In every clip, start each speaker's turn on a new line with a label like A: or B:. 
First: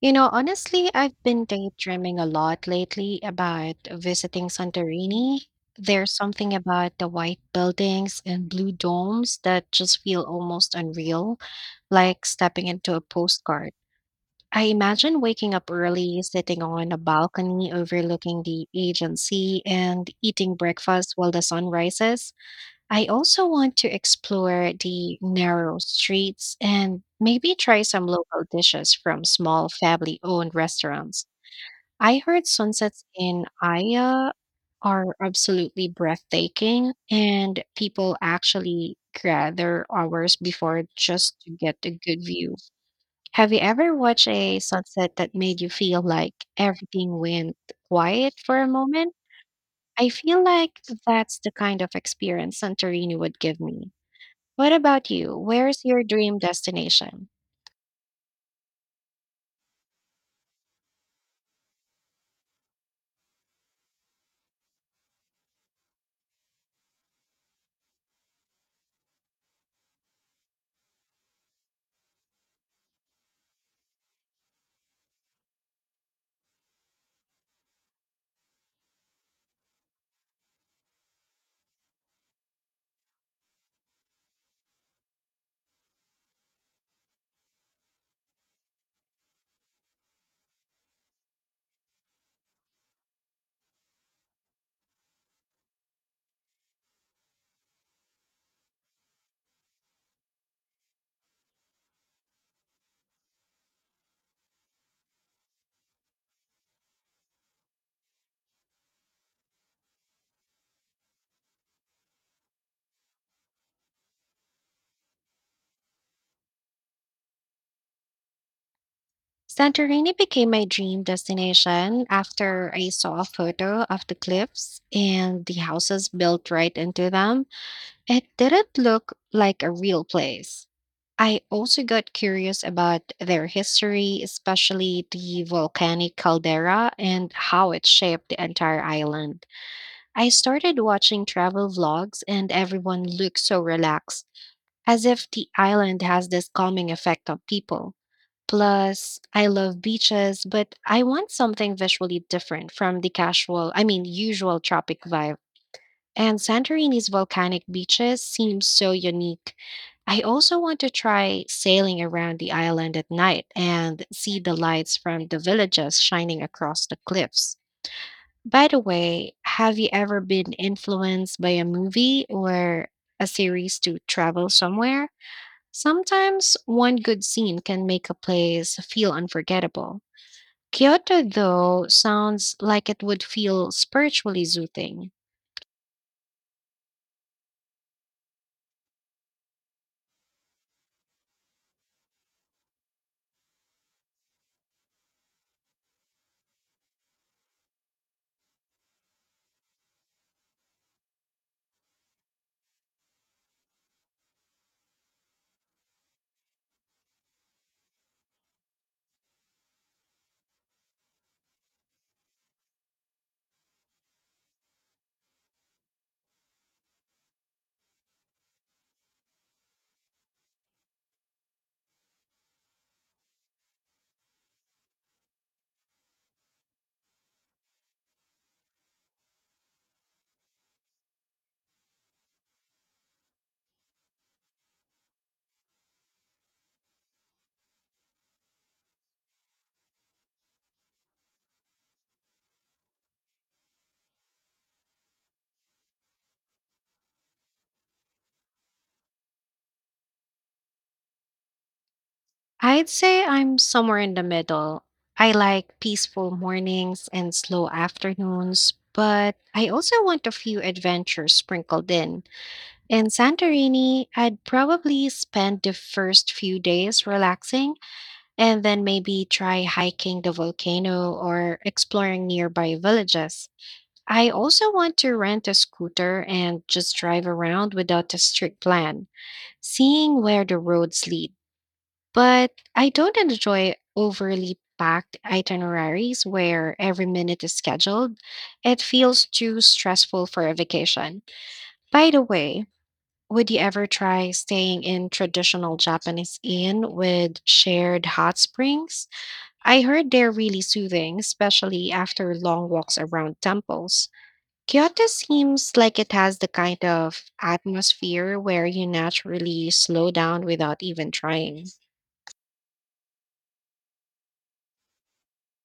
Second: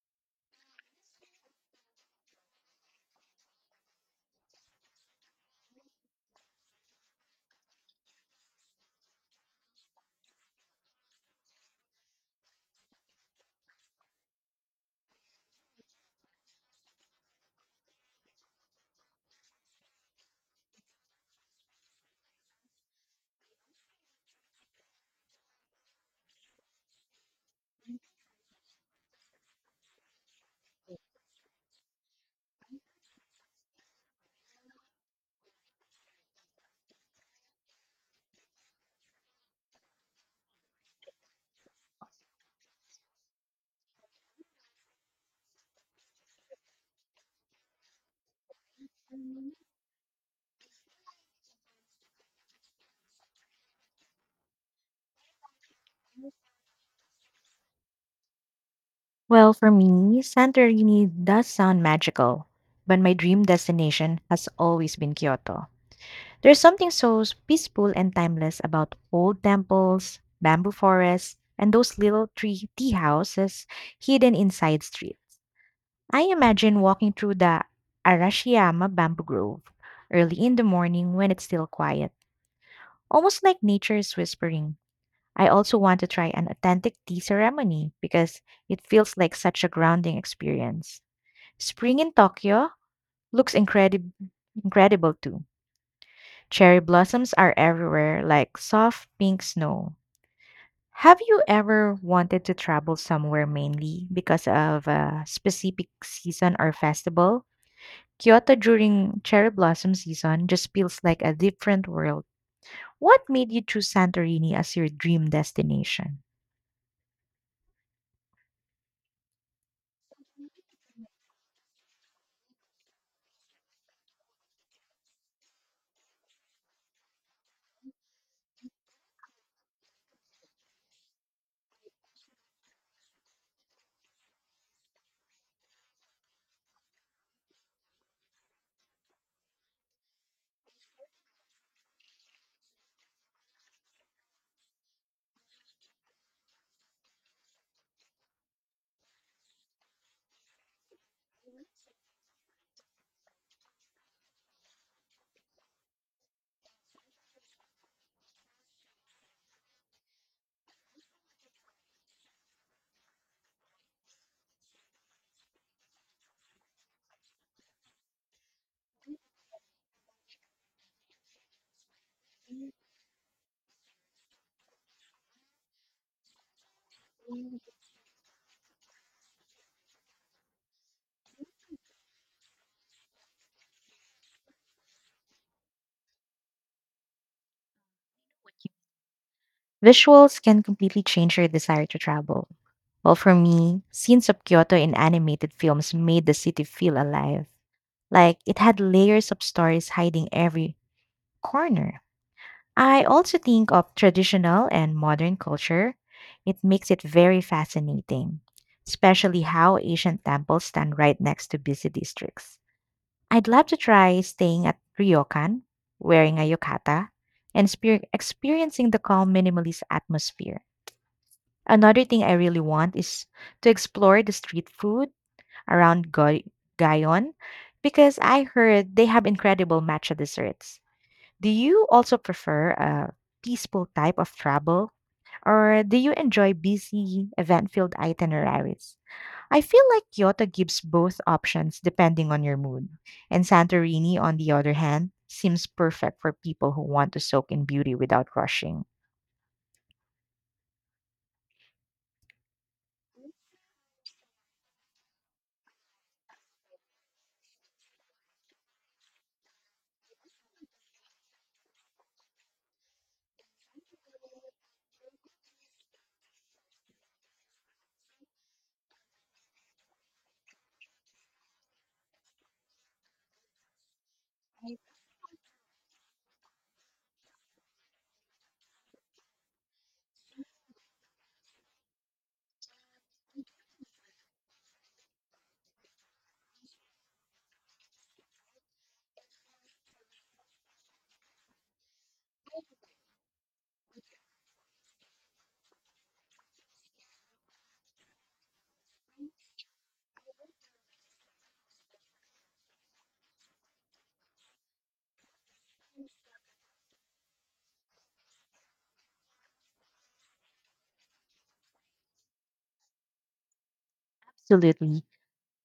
A: You know, honestly, I've been daydreaming a lot lately about visiting Santorini. There's something about the white buildings and blue domes that just feel almost unreal, like stepping into a postcard. I imagine waking up early, sitting on a balcony overlooking the Aegean Sea, and eating breakfast while the sun rises. I also want to explore the narrow streets and maybe try some local dishes from small family owned restaurants. I heard sunsets in Aya are absolutely breathtaking, and people actually gather hours before just to get a good view. Have you ever watched a sunset that made you feel like everything went quiet for a moment? I feel like that's the kind of experience Santorini would give me. What about you? Where's your dream destination?
B: Well, for me, Santorini does sound magical, but my dream destination has always been Kyoto. There's something so peaceful and timeless about old temples, bamboo forests, and those little tree tea houses hidden inside streets. I imagine walking through the Arashiyama bamboo grove early in the morning when it's still quiet, almost like nature is whispering. I also want to try an authentic tea ceremony because it feels like such a grounding experience. Spring in Tokyo looks incredible too. Cherry blossoms are everywhere, like soft pink snow. Have you ever wanted to travel somewhere mainly because of a specific season or festival? Kyoto during cherry blossom season just feels like a different world. What made you choose Santorini as your dream destination?
A: Santorini became my dream destination after I saw a photo of the cliffs and the houses built right into them. It didn't look like a real place. I also got curious about their history, especially the volcanic caldera and how it shaped the entire island. I started watching travel vlogs, and everyone looked so relaxed as if the island has this calming effect on people. Plus, I love beaches, but I want something visually different from the casual, I mean, usual tropic vibe. And Santorini's volcanic beaches seem so unique. I also want to try sailing around the island at night and see the lights from the villages shining across the cliffs. By the way, have you ever been influenced by a movie or a series to travel somewhere? Sometimes one good scene can make a place feel unforgettable. Kyoto, though, sounds like it would feel spiritually soothing.
B: Visuals can completely change your desire to travel. Well, for me, scenes of Kyoto in animated films made the city feel alive. Like it had layers of stories hiding every corner. I also think of traditional and modern culture. It makes it very fascinating, especially how Asian temples stand right next to busy districts. I'd love to try staying at Ryokan, wearing a yukata, and experiencing the calm minimalist atmosphere. Another thing I really want is to explore the street food around Gayon because I heard they have incredible matcha desserts. Do you also prefer a peaceful type of travel or do you enjoy busy, event filled itineraries? I feel like Kyoto gives both options depending on your mood, and Santorini, on the other hand, seems perfect for people who want to soak in beauty without rushing.
A: I'd say I'm somewhere in the middle. I like peaceful mornings and slow afternoons, but I also want a few adventures sprinkled in. In Santorini, I'd probably spend the first few days relaxing and then maybe try hiking the volcano or exploring nearby villages. I also want to rent a scooter and just drive around without a strict plan, seeing where the roads lead. But I don't enjoy overly packed itineraries where every minute is scheduled. It feels too stressful for a vacation. By the way, would you ever try staying in traditional Japanese inn with shared hot springs? I heard they're really soothing, especially after long walks around temples. Kyoto seems like it has the kind of atmosphere where you naturally slow down without even trying.
B: Absolutely.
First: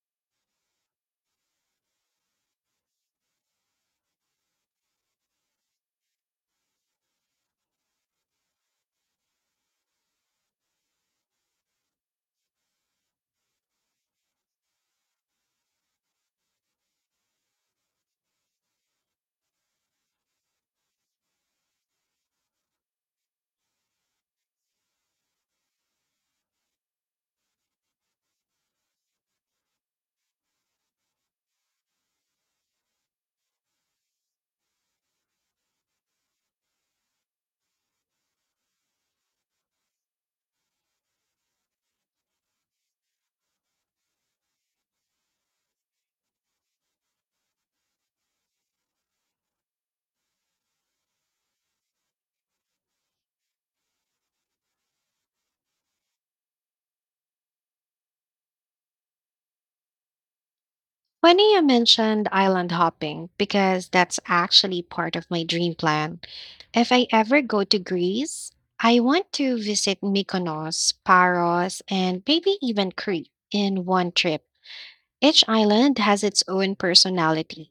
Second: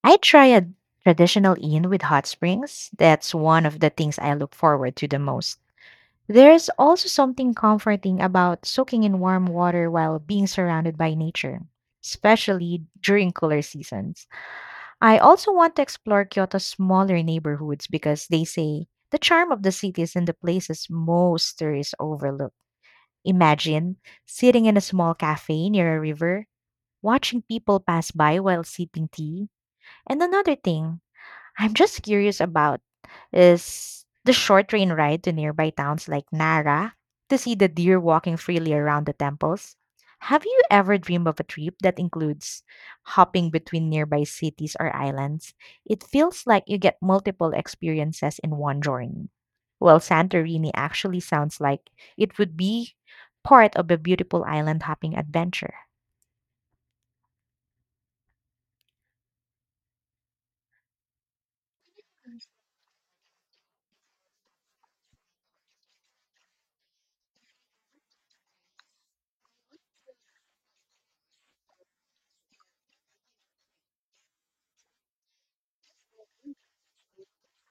B: I try a traditional inn with hot springs. That's one of the things I look forward to the most. There's also something comforting about soaking in warm water while being surrounded by nature, especially during cooler seasons. I also want to explore Kyoto's smaller neighborhoods because they say the charm of the city is in the places most tourists overlook. Imagine sitting in a small cafe near a river, watching people pass by while sipping tea. And another thing, I'm just curious about is the short train ride to nearby towns like Nara to see the deer walking freely around the temples. Have you ever dreamed of a trip that includes hopping between nearby cities or islands? It feels like you get multiple experiences in one journey. Well, Santorini actually sounds like it would be part of a beautiful island hopping adventure.
A: Funny you mentioned island hopping because that's actually part of my dream plan. If I ever go to Greece, I want to visit Mykonos, Paros, and maybe even Crete in one trip. Each island has its own personality.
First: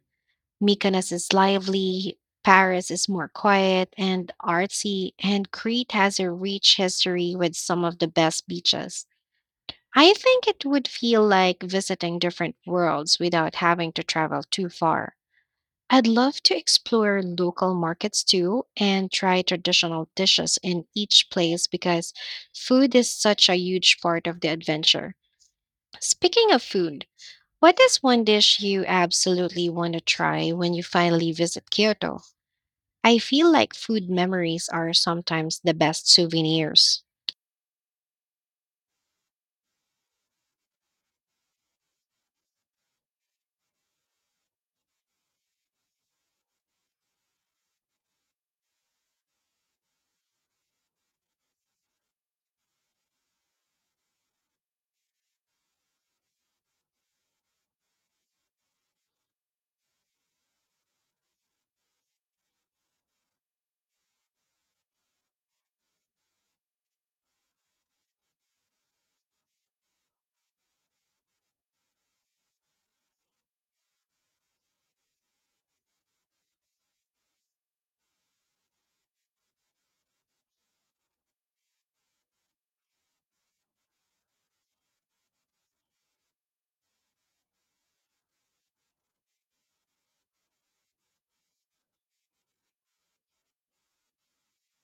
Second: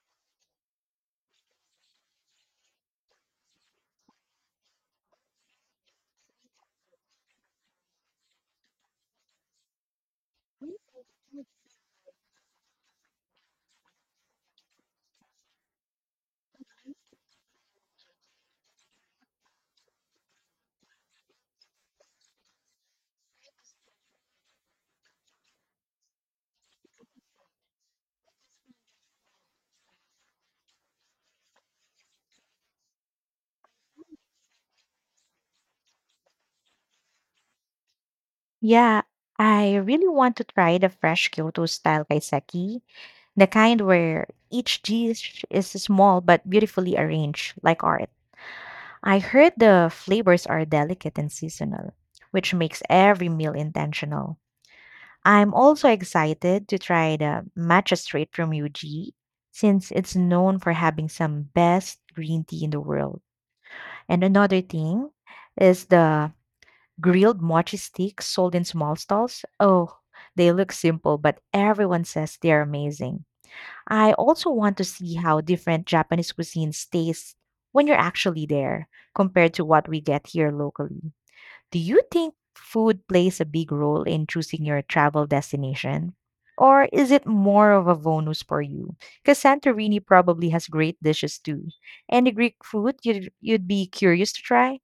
A: Mykonos is lively, Paris is more quiet and artsy, and Crete has a rich history with some of the best beaches. I think it would feel like visiting different worlds without having to travel too far. I'd love to explore local markets too and try traditional dishes in each place because food is such a huge part of the adventure. Speaking of food, what is one dish you absolutely want to try when you finally visit Kyoto? I feel like food memories are sometimes the best souvenirs.
B: Yeah, I really want to try the fresh Kyoto style kaiseki, the kind where each dish is small but beautifully arranged, like art. I heard the flavors are delicate and seasonal, which makes every meal intentional. I'm also excited to try the matcha straight from Yuji, since it's known for having some best green tea in the world. And another thing is the grilled mochi sticks sold in small stalls. Oh, they look simple, but everyone says they're amazing. I also want to see how different Japanese cuisines taste when you're actually there compared to what we get here locally. Do you think food plays a big role in choosing your travel destination? Or is it more of a bonus for you? Because Santorini probably has great dishes too. Any Greek food you'd be curious to try?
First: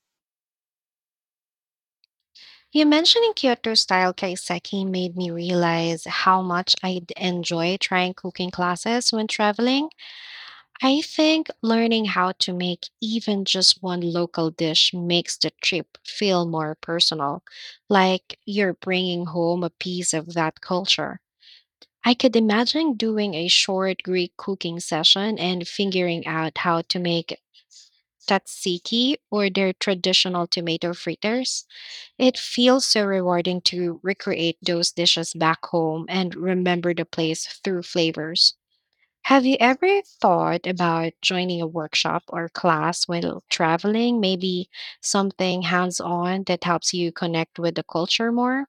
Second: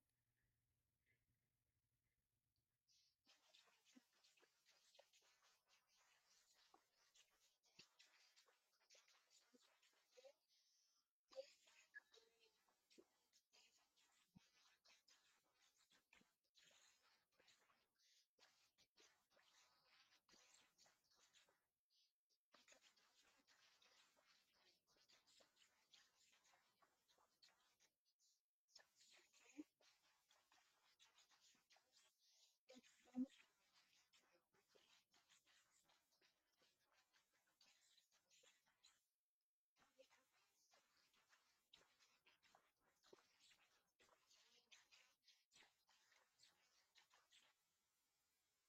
A: You mentioning Kyoto style kaiseki made me realize how much I'd enjoy trying cooking classes when traveling. I think learning how to make even just one local dish makes the trip feel more personal, like you're bringing home a piece of that culture. I could imagine doing a short Greek cooking session and figuring out how to make tzatziki or their traditional tomato fritters. It feels so rewarding to recreate those dishes back home and remember the place through flavors. Have you ever thought about joining a workshop or class while traveling? Maybe something hands on that helps you connect with the culture more?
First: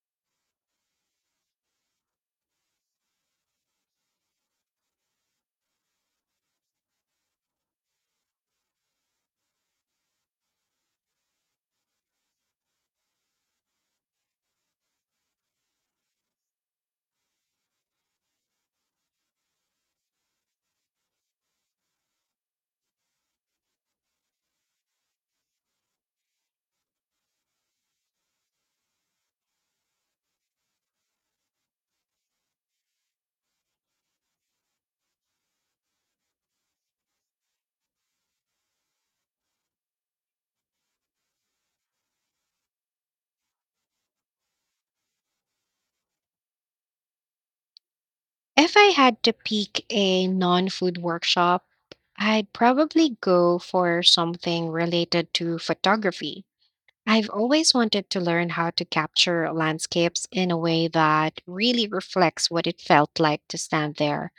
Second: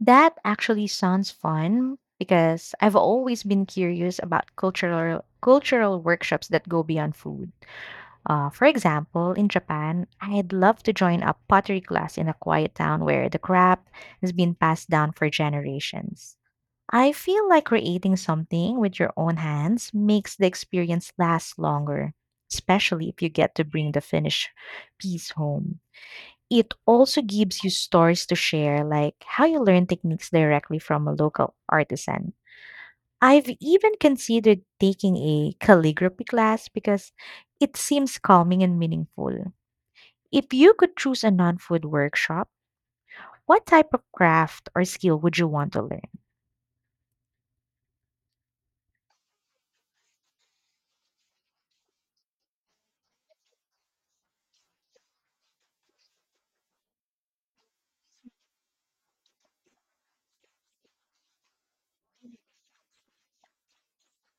B: That actually sounds fun because I've always been curious about cultural workshops that go beyond food. For example, in Japan, I'd love to join a pottery class in a quiet town where the craft has been passed down for generations. I feel like creating something with your own hands makes the experience last longer, especially if you get to bring the finished piece home. It also gives you stories to share, like how you learn techniques directly from a local artisan. I've even considered taking a calligraphy class because it seems calming and meaningful. If you could choose a non food workshop, what type of craft or skill would you want to learn?
A: If I had to pick a non food workshop, I'd probably go for something related to photography. I've always wanted to learn how to capture landscapes in a way that really reflects what it felt like to stand there.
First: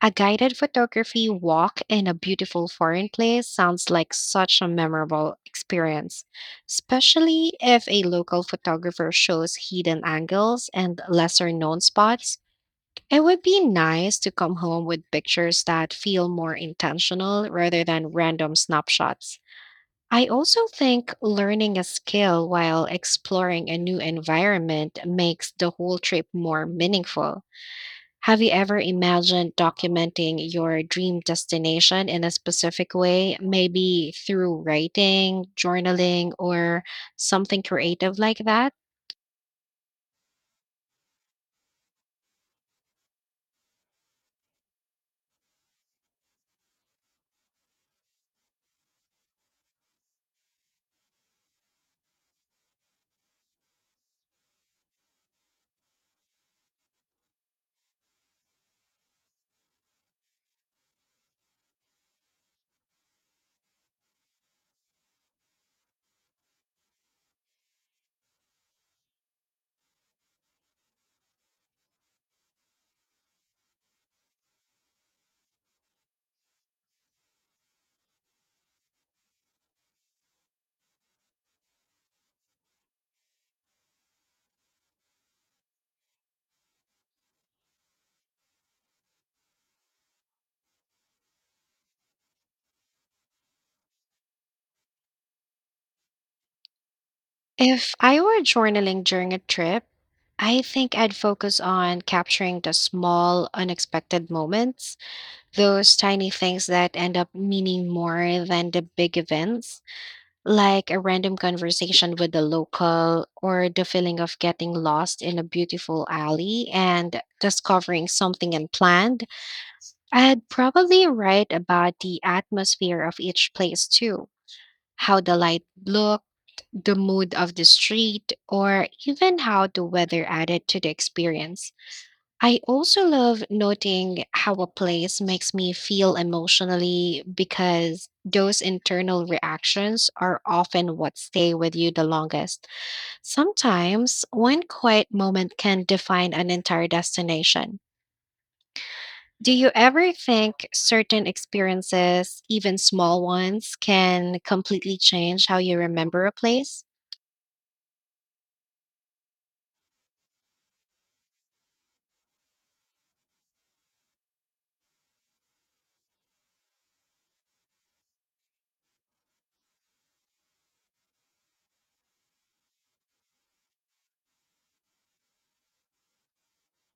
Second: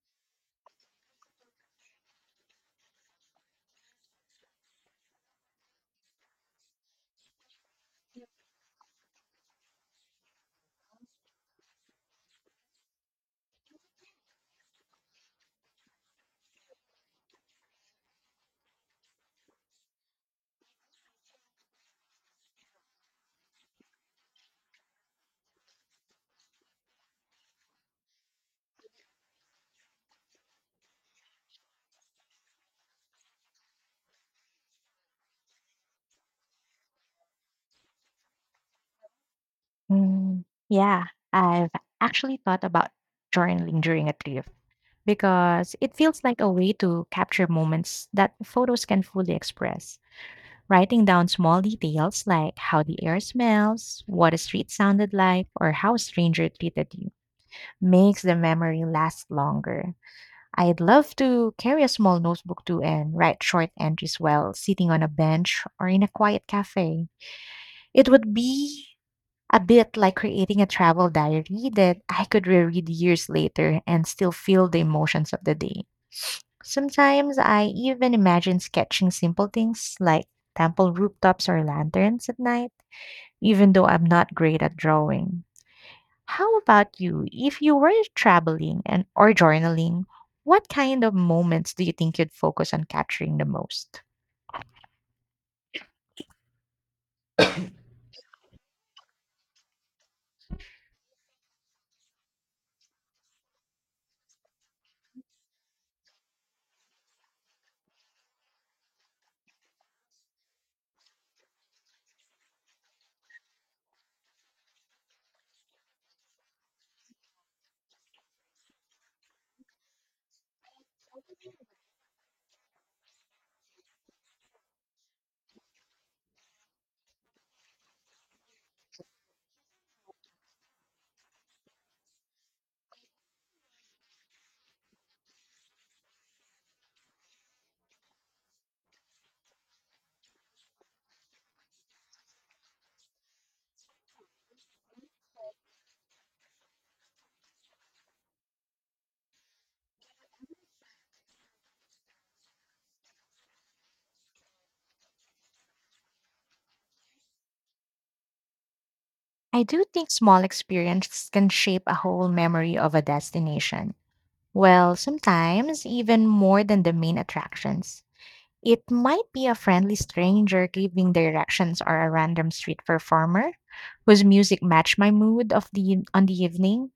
A: A guided photography walk in a beautiful foreign place sounds like such a memorable experience, especially if a local photographer shows hidden angles and lesser known spots. It would be nice to come home with pictures that feel more intentional rather than random snapshots. I also think learning a skill while exploring a new environment makes the whole trip more meaningful. Have you ever imagined documenting your dream destination in a specific way, maybe through writing, journaling, or something creative like that?
B: Mm, yeah, I've actually thought about journaling during a trip because it feels like a way to capture moments that photos can fully express. Writing down small details like how the air smells, what a street sounded like, or how a stranger treated you makes the memory last longer. I'd love to carry a small notebook too and write short entries while sitting on a bench or in a quiet cafe. It would be a bit like creating a travel diary that I could reread years later and still feel the emotions of the day. Sometimes I even imagine sketching simple things like temple rooftops or lanterns at night even though I'm not great at drawing. How about you? If you were traveling and or journaling, what kind of moments do you think you'd focus on capturing the most?
A: If I were journaling during a trip, I think I'd focus on capturing the small, unexpected moments. Those tiny things that end up meaning more than the big events, like a random conversation with a local or the feeling of getting lost in a beautiful alley and discovering something unplanned. I'd probably write about the atmosphere of each place too, how the light looked, the mood of the street, or even how the weather added to the experience. I also love noting how a place makes me feel emotionally because those internal reactions are often what stay with you the longest. Sometimes one quiet moment can define an entire destination. Do you ever think certain experiences, even small ones, can completely change how you remember a place?
B: I do think small experiences can shape a whole memory of a destination. Well, sometimes even more than the main attractions. It might be a friendly stranger giving directions or a random street performer whose music matched my mood of the on the evening.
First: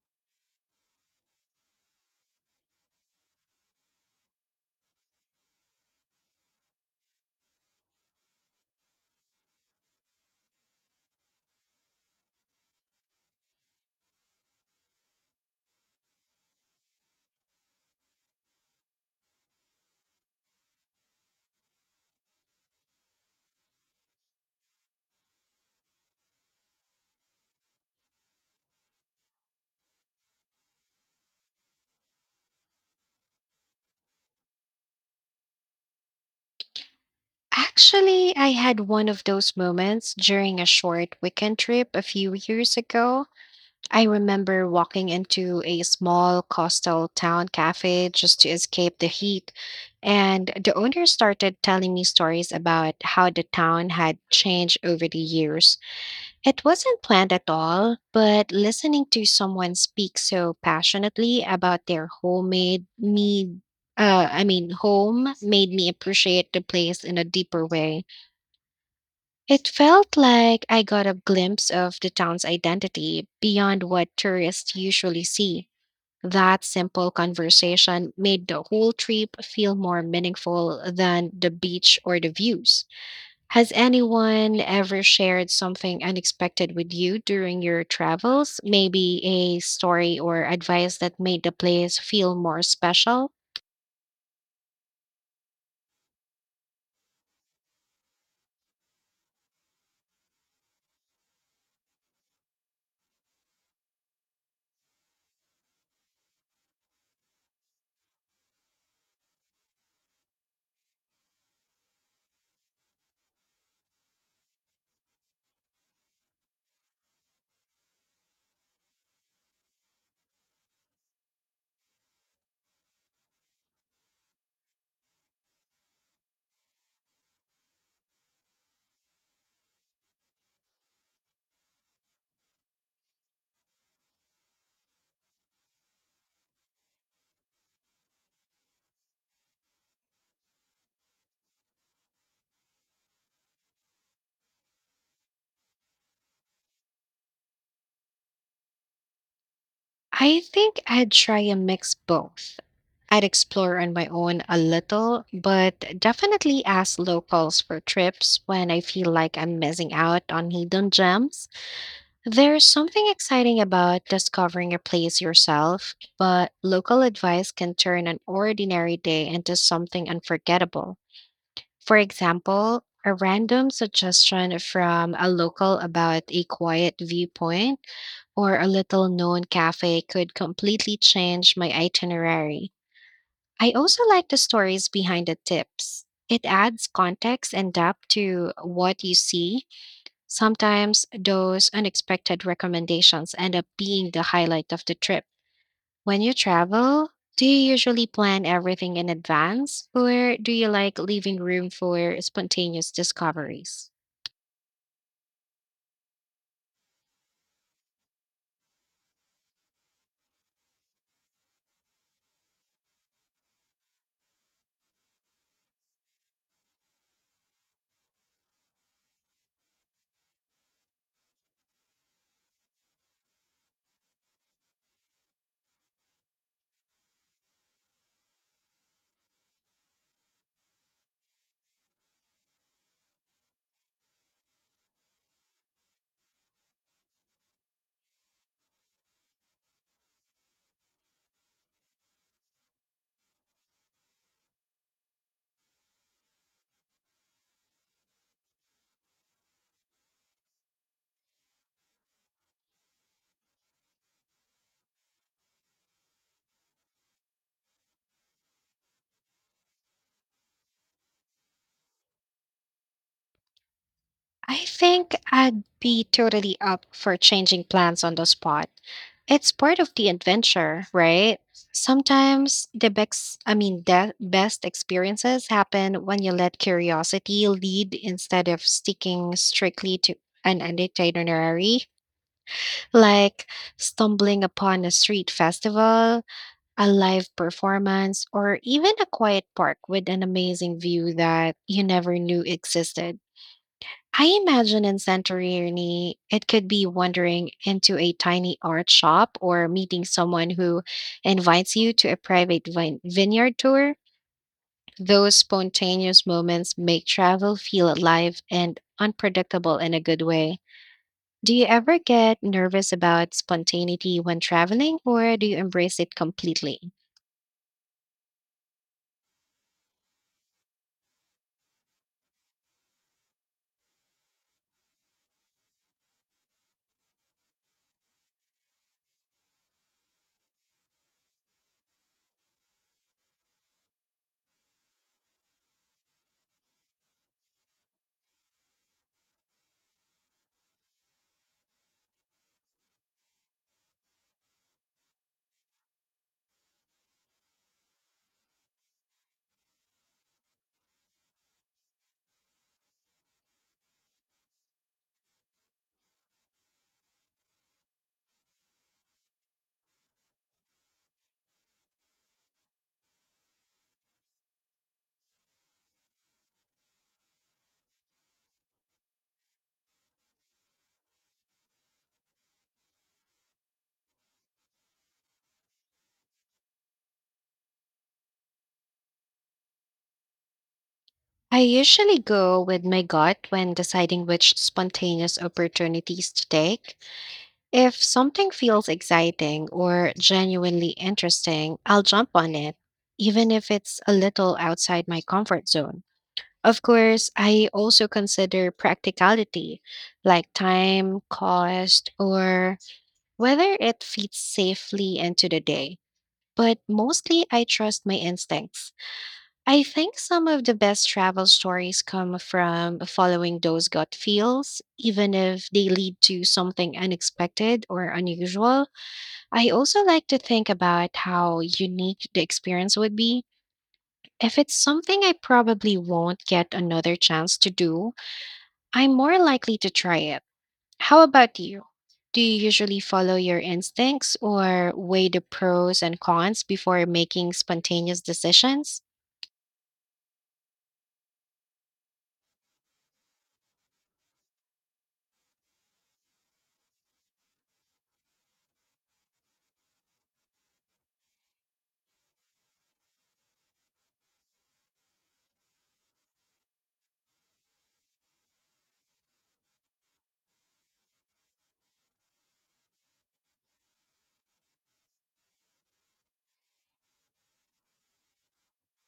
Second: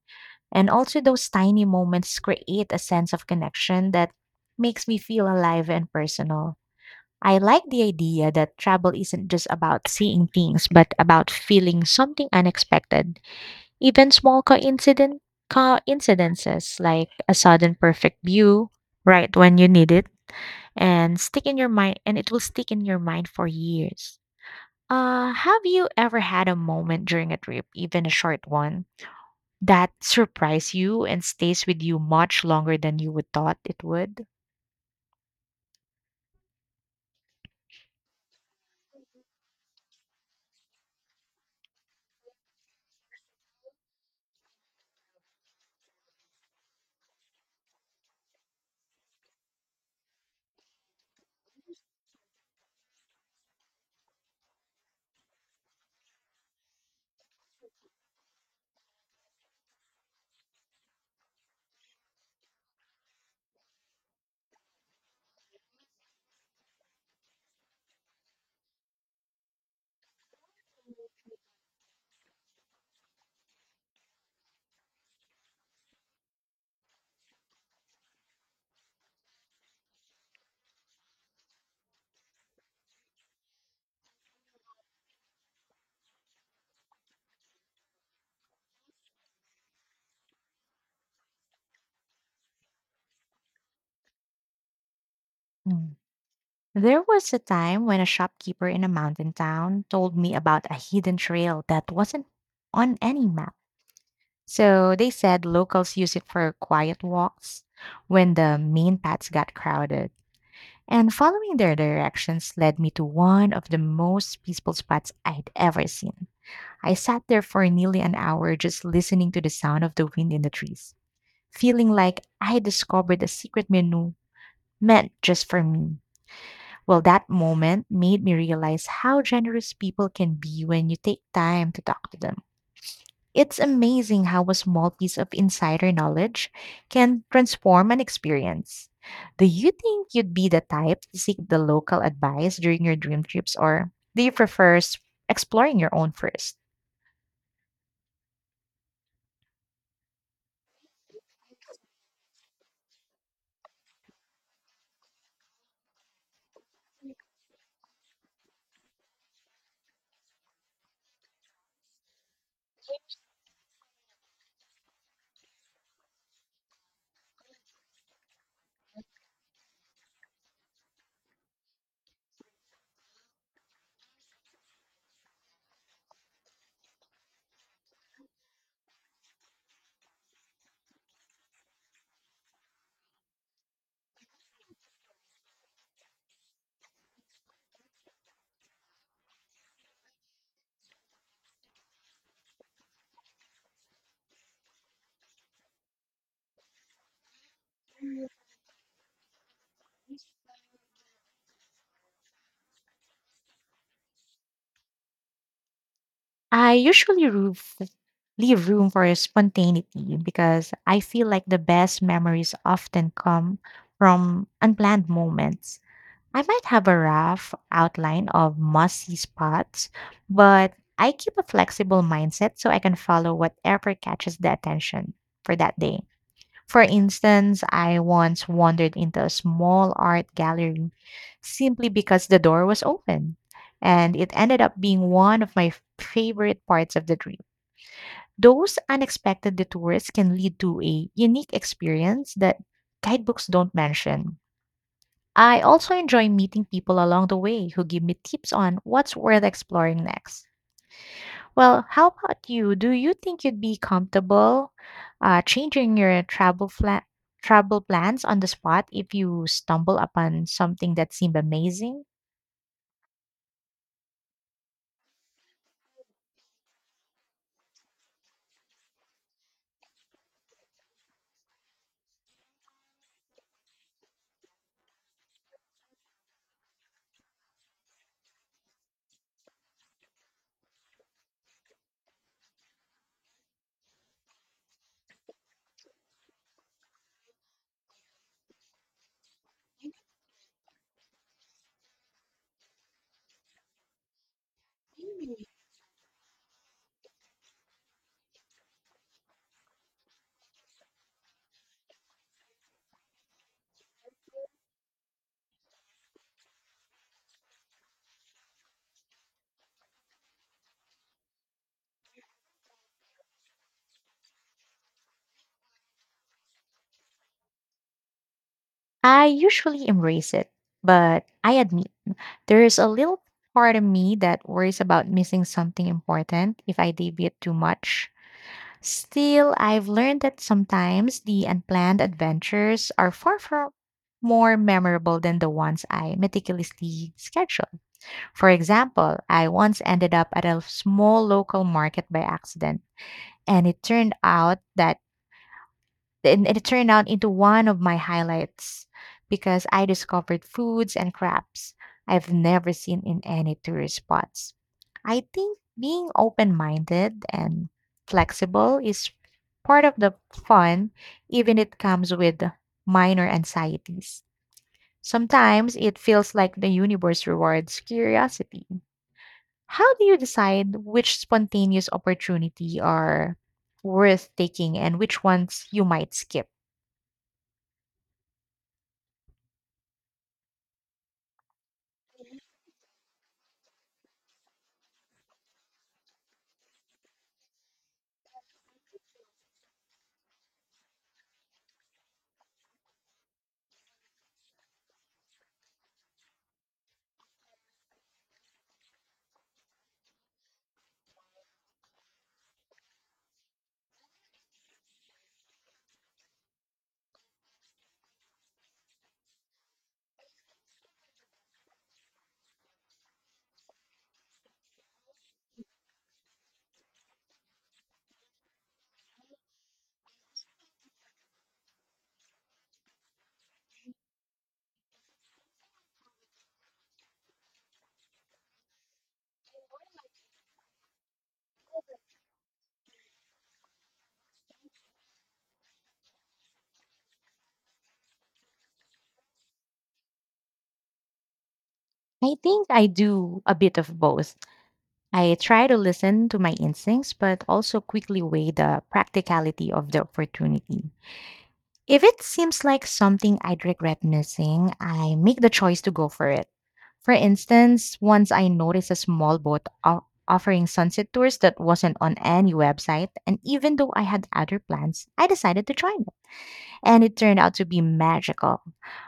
B: And also, those tiny moments create a sense of connection that makes me feel alive and personal. I like the idea that travel isn't just about seeing things, but about feeling something unexpected. Even coincidences like a sudden perfect view right when you need it and it will stick in your mind for years. Have you ever had a moment during a trip, even a short one, that surprised you and stays with you much longer than you would thought it would?
A: Actually, I had one of those moments during a short weekend trip a few years ago. I remember walking into a small coastal town cafe just to escape the heat, and the owner started telling me stories about how the town had changed over the years. It wasn't planned at all, but listening to someone speak so passionately about their home made me appreciate the place in a deeper way. It felt like I got a glimpse of the town's identity beyond what tourists usually see. That simple conversation made the whole trip feel more meaningful than the beach or the views. Has anyone ever shared something unexpected with you during your travels? Maybe a story or advice that made the place feel more special?
B: Mm. There was a time when a shopkeeper in a mountain town told me about a hidden trail that wasn't on any map. So they said locals use it for quiet walks when the main paths got crowded. And following their directions led me to one of the most peaceful spots I'd ever seen. I sat there for nearly an hour just listening to the sound of the wind in the trees feeling like I discovered a secret menu meant just for me. Well, that moment made me realize how generous people can be when you take time to talk to them. It's amazing how a small piece of insider knowledge can transform an experience. Do you think you'd be the type to seek the local advice during your dream trips, or do you prefer exploring your own first?
A: I think I'd try a mix both. I'd explore on my own a little, but definitely ask locals for trips when I feel like I'm missing out on hidden gems. There's something exciting about discovering a place yourself, but local advice can turn an ordinary day into something unforgettable. For example, a random suggestion from a local about a quiet viewpoint or a little known cafe could completely change my itinerary. I also like the stories behind the tips. It adds context and depth to what you see. Sometimes those unexpected recommendations end up being the highlight of the trip. When you travel, do you usually plan everything in advance or do you like leaving room for spontaneous discoveries?
B: I usually roof leave room for spontaneity because I feel like the best memories often come from unplanned moments. I might have a rough outline of must see spots, but I keep a flexible mindset so I can follow whatever catches the attention for that day. For instance, I once wandered into a small art gallery simply because the door was open, and it ended up being one of my favorite parts of the trip. Those unexpected detours can lead to a unique experience that guidebooks don't mention. I also enjoy meeting people along the way who give me tips on what's worth exploring next. Well, how about you? Do you think you'd be comfortable changing your travel plans on the spot if you stumble upon something that seemed amazing?
A: I think I'd be totally up for changing plans on the spot. It's part of the adventure, right? Sometimes the best experiences happen when you let curiosity lead instead of sticking strictly to an itinerary, like stumbling upon a street festival, a live performance, or even a quiet park with an amazing view that you never knew existed. I imagine in Santorini, it could be wandering into a tiny art shop or meeting someone who invites you to a private vineyard tour. Those spontaneous moments make travel feel alive and unpredictable in a good way. Do you ever get nervous about spontaneity when traveling, or do you embrace it completely?
B: I usually embrace it, but I admit there is a little part of me that worries about missing something important if I deviate too much. Still, I've learned that sometimes the unplanned adventures are far from more memorable than the ones I meticulously schedule. For example, I once ended up at a small local market by accident, and it turned out that and it turned out into one of my highlights because I discovered foods and crafts I've never seen in any tourist spots. I think being open minded and flexible is part of the fun, even it comes with minor anxieties. Sometimes it feels like the universe rewards curiosity. How do you decide which spontaneous opportunity are worth taking and which ones you might skip?
A: I usually go with my gut when deciding which spontaneous opportunities to take. If something feels exciting or genuinely interesting, I'll jump on it, even if it's a little outside my comfort zone. Of course, I also consider practicality, like time, cost, or whether it fits safely into the day. But mostly, I trust my instincts. I think some of the best travel stories come from following those gut feels, even if they lead to something unexpected or unusual. I also like to think about how unique the experience would be. If it's something I probably won't get another chance to do, I'm more likely to try it. How about you? Do you usually follow your instincts or weigh the pros and cons before making spontaneous decisions?
B: I think I do a bit of both. I try to listen to my instincts, but also quickly weigh the practicality of the opportunity. If it seems like something I'd regret missing, I make the choice to go for it. For instance, once I noticed a small offering sunset tours that wasn't on any website, and even though I had other plans, I decided to join and it turned out to be magical.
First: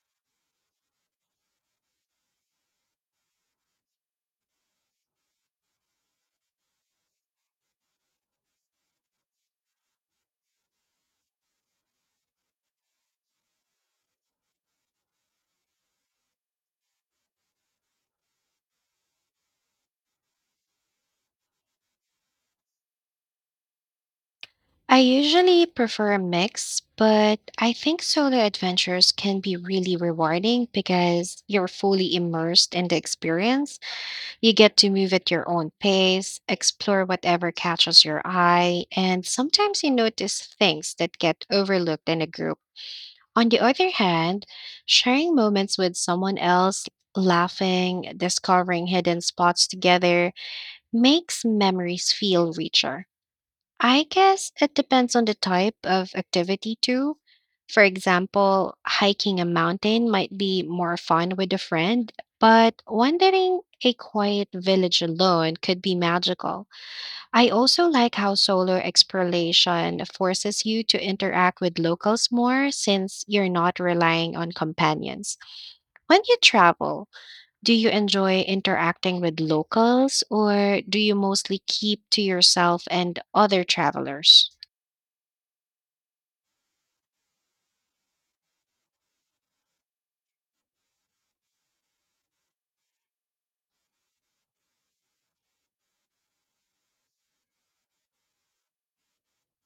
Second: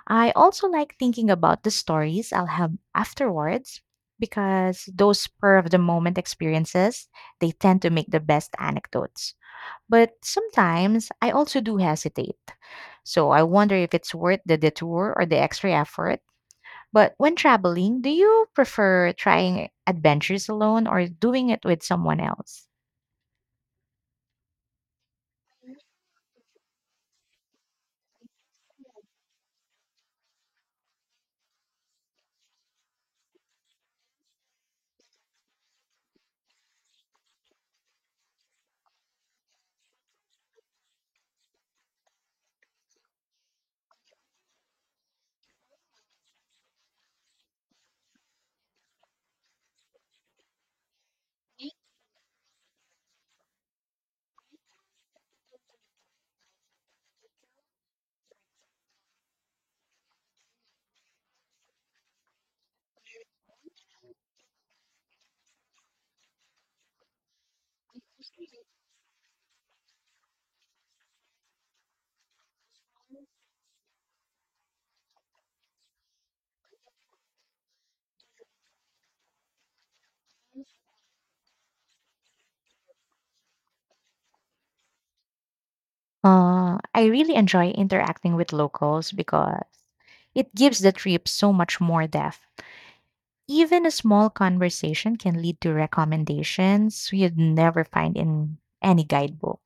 B: I also like thinking about the stories I'll have afterwards because those spur of the moment experiences, they tend to make the best anecdotes. But sometimes I also do hesitate. So I wonder if it's worth the detour or the extra effort. But when traveling, do you prefer trying adventures alone or doing it with someone else?
A: I usually prefer a mix, but I think solo adventures can be really rewarding because you're fully immersed in the experience. You get to move at your own pace, explore whatever catches your eye, and sometimes you notice things that get overlooked in a group. On the other hand, sharing moments with someone else, laughing, discovering hidden spots together, makes memories feel richer. I guess it depends on the type of activity too. For example, hiking a mountain might be more fun with a friend, but wandering a quiet village alone could be magical. I also like how solar exploration forces you to interact with locals more since you're not relying on companions. When you travel, do you enjoy interacting with locals or do you mostly keep to yourself and other travelers?
B: I really enjoy interacting with locals because it gives the trip so much more depth. Even a small conversation can lead to recommendations you'd never find in any guidebook.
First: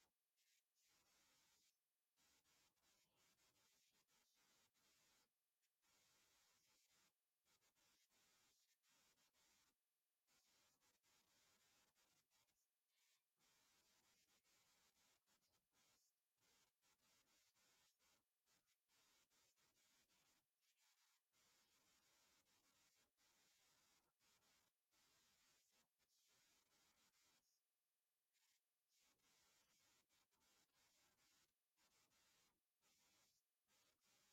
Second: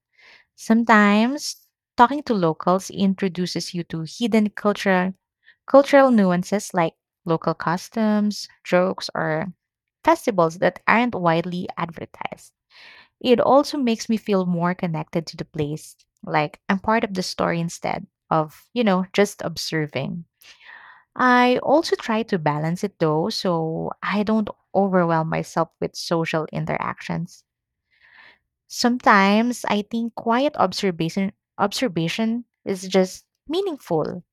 B: Sometimes talking to locals introduces you to hidden cultural nuances like local customs, jokes, or festivals that aren't widely advertised. It also makes me feel more connected to the place, like I'm part of the story instead of, you know, just observing. I also try to balance it though, so I don't overwhelm myself with social interactions. Sometimes I think quiet observation is just meaningful.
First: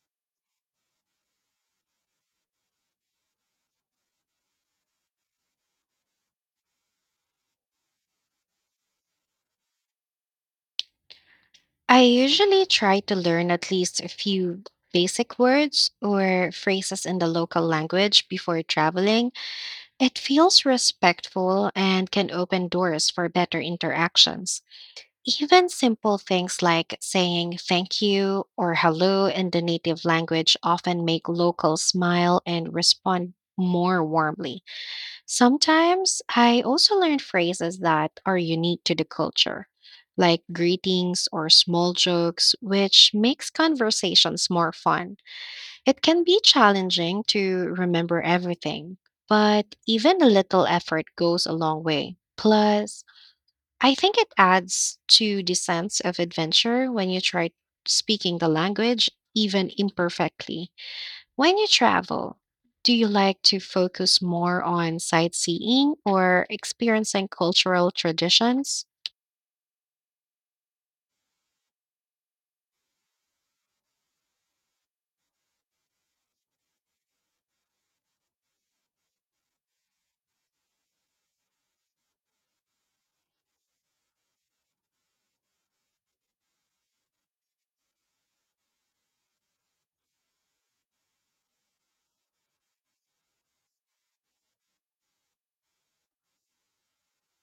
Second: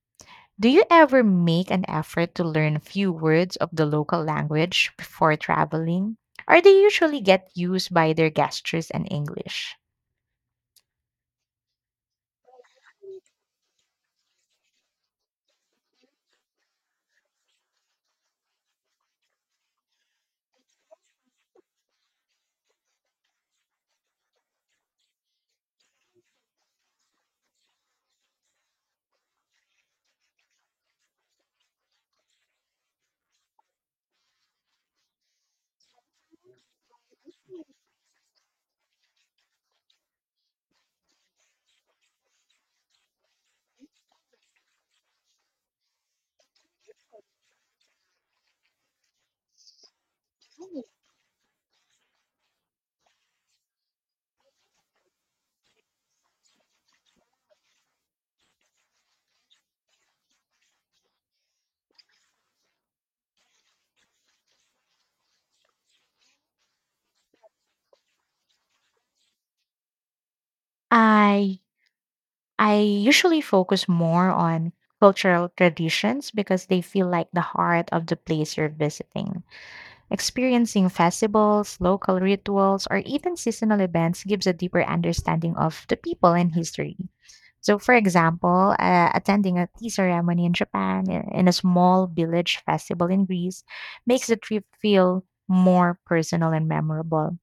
B: Do you ever make an effort to learn a few words of the local language before traveling? Or they usually get used by their gestures and English?
A: I usually try to learn at least a few basic words or phrases in the local language before traveling. It feels respectful and can open doors for better interactions. Even simple things like saying thank you or hello in the native language often make locals smile and respond more warmly. Sometimes I also learn phrases that are unique to the culture, like greetings or small jokes, which makes conversations more fun. It can be challenging to remember everything, but even a little effort goes a long way. Plus, I think it adds to the sense of adventure when you try speaking the language, even imperfectly. When you travel, do you like to focus more on sightseeing or experiencing cultural traditions?
B: I I usually focus more on cultural traditions because they feel like the heart of the place you're visiting. Experiencing festivals, local rituals, or even seasonal events gives a deeper understanding of the people and history. So, for example, attending a tea ceremony in Japan in a small village festival in Greece makes the trip feel more personal and memorable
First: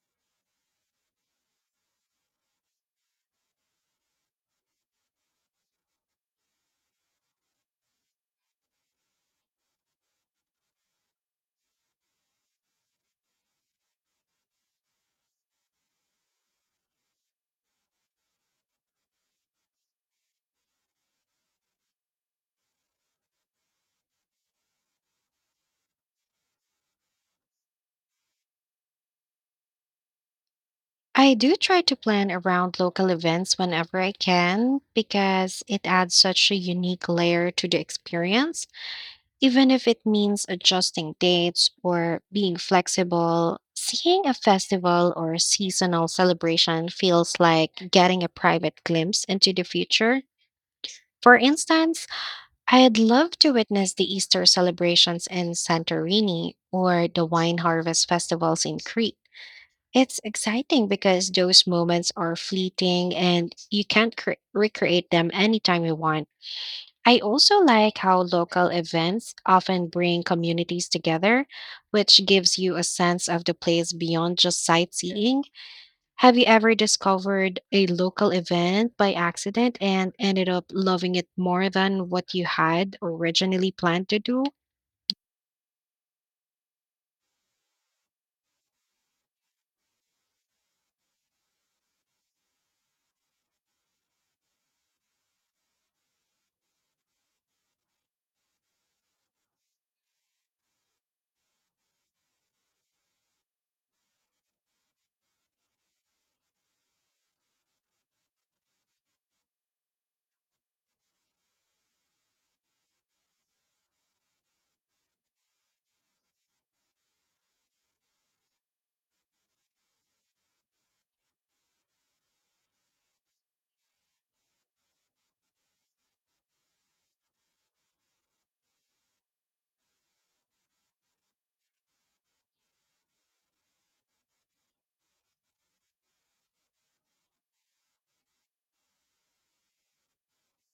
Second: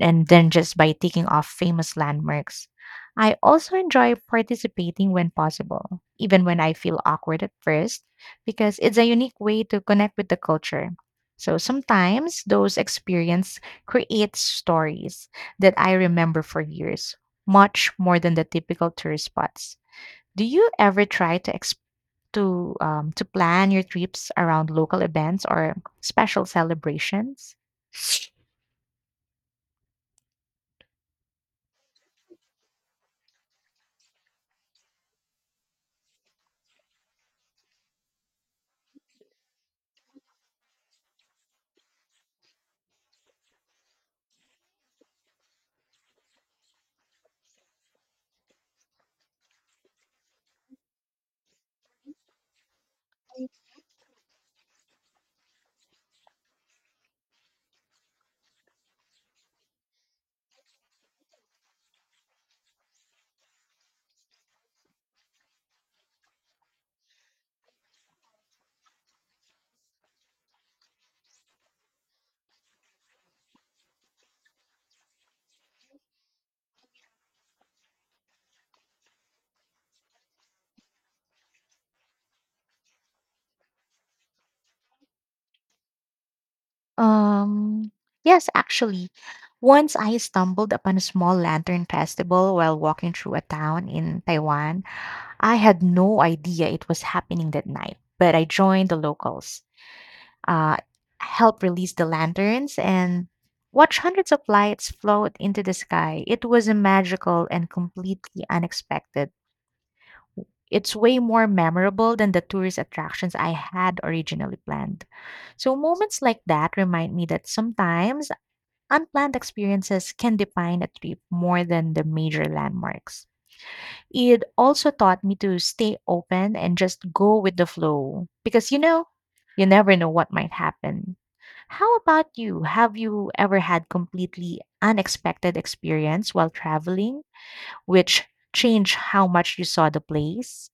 B: and than just by ticking off famous landmarks. I also enjoy participating when possible, even when I feel awkward at first, because it's a unique way to connect with the culture. So sometimes those experiences create stories that I remember for years, much more than the typical tourist spots. Do you ever try to to plan your trips around local events or special celebrations?
A: I do try to plan around local events whenever I can because it adds such a unique layer to the experience. Even if it means adjusting dates or being flexible, seeing a festival or seasonal celebration feels like getting a private glimpse into the future. For instance, I'd love to witness the Easter celebrations in Santorini or the wine harvest festivals in Crete. It's exciting because those moments are fleeting and you can't recreate them anytime you want. I also like how local events often bring communities together, which gives you a sense of the place beyond just sightseeing. Have you ever discovered a local event by accident and ended up loving it more than what you had originally planned to do?
B: Um, yes, actually. Once I stumbled upon a small lantern festival while walking through a town in Taiwan. I had no idea it was happening that night, but I joined the locals, uh, helped release the lanterns, and watch hundreds of lights float into the sky. It was a magical and completely unexpected. It's way more memorable than the tourist attractions I had originally planned. So moments like that remind me that sometimes unplanned experiences can define a trip more than the major landmarks. It also taught me to stay open and just go with the flow because you know, you never know what might happen. How about you? Have you ever had completely unexpected experience while traveling which changed how much you saw the place?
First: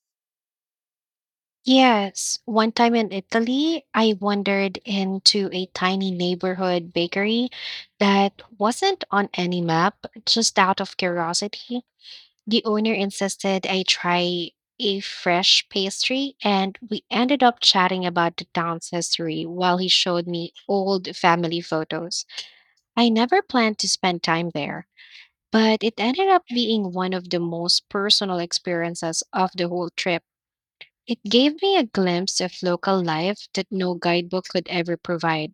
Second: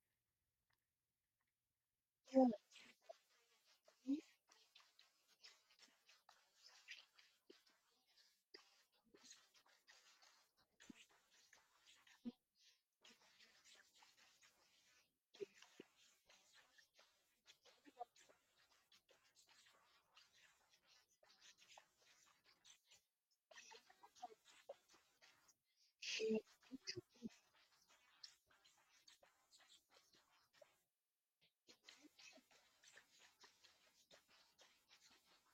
A: Yes. One time in Italy, I wandered into a tiny neighborhood bakery that wasn't on any map, just out of curiosity. The owner insisted I try a fresh pastry, and we ended up chatting about the town's history while he showed me old family photos. I never planned to spend time there, but it ended up being one of the most personal experiences of the whole trip. It gave me a glimpse of local life that no guidebook could ever provide.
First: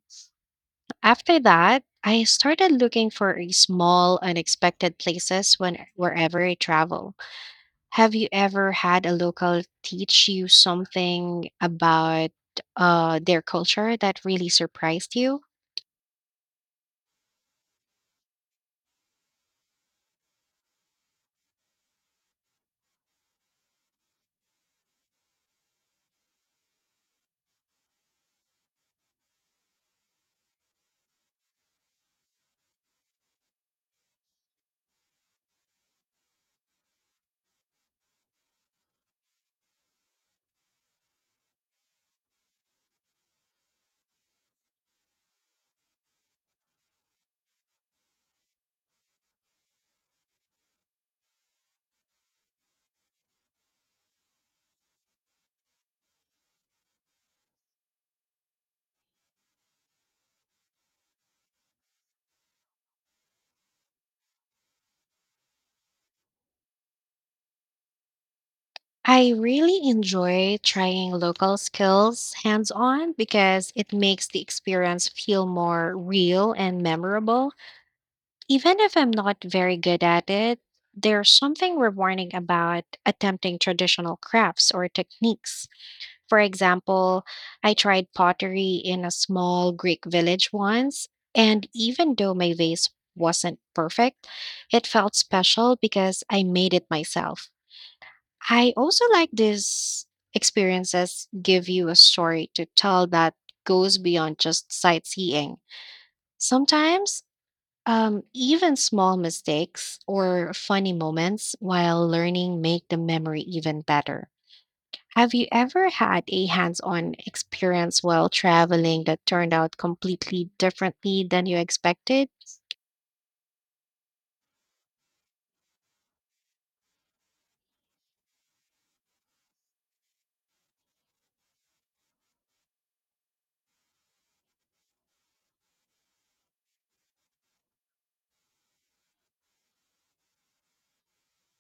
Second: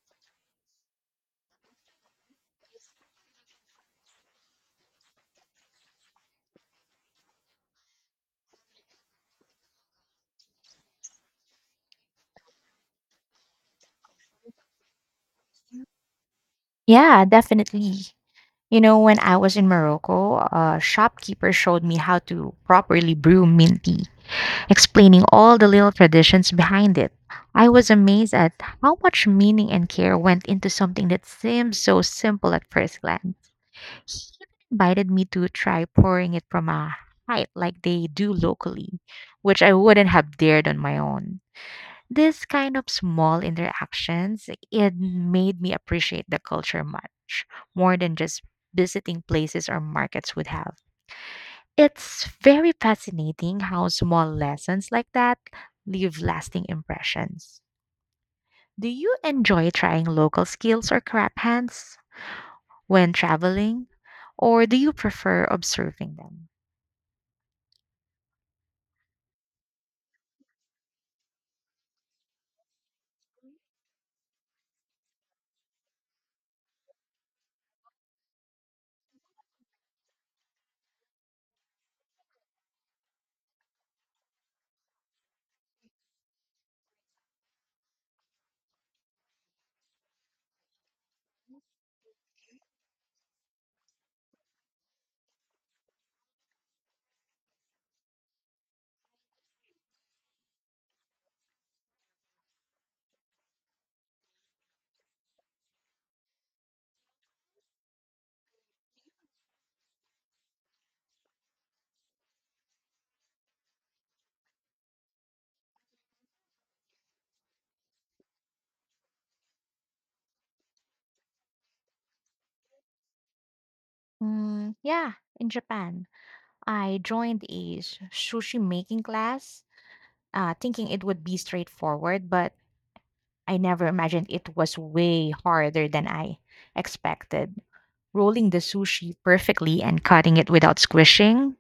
A: After that, I started looking for a small, unexpected places when wherever I travel. Have you ever had a local teach you something about their culture that really surprised you?
B: Yeah, definitely. You know, when I was in Morocco, a shopkeeper showed me how to properly brew mint tea explaining all the little traditions behind it. I was amazed at how much meaning and care went into something that seemed so simple at first glance. He invited me to try pouring it from a height like they do locally, which I wouldn't have dared on my own. This kind of small interactions, it made me appreciate the culture much more than just visiting places or markets would have. It's very fascinating how small lessons like that leave lasting impressions. Do you enjoy trying local skills or crap hands when traveling, or do you prefer observing them?
A: I really enjoy trying local skills hands on because it makes the experience feel more real and memorable. Even if I'm not very good at it, there's something rewarding about attempting traditional crafts or techniques. For example, I tried pottery in a small Greek village once, and even though my vase wasn't perfect, it felt special because I made it myself. I also like these experiences give you a story to tell that goes beyond just sightseeing. Sometimes, even small mistakes or funny moments while learning make the memory even better. Have you ever had a hands on experience while traveling that turned out completely differently than you expected?
B: Yeah, in Japan, I joined a sushi making class, thinking it would be straightforward, but I never imagined it was way harder than I expected. Rolling the sushi perfectly and cutting it without squishing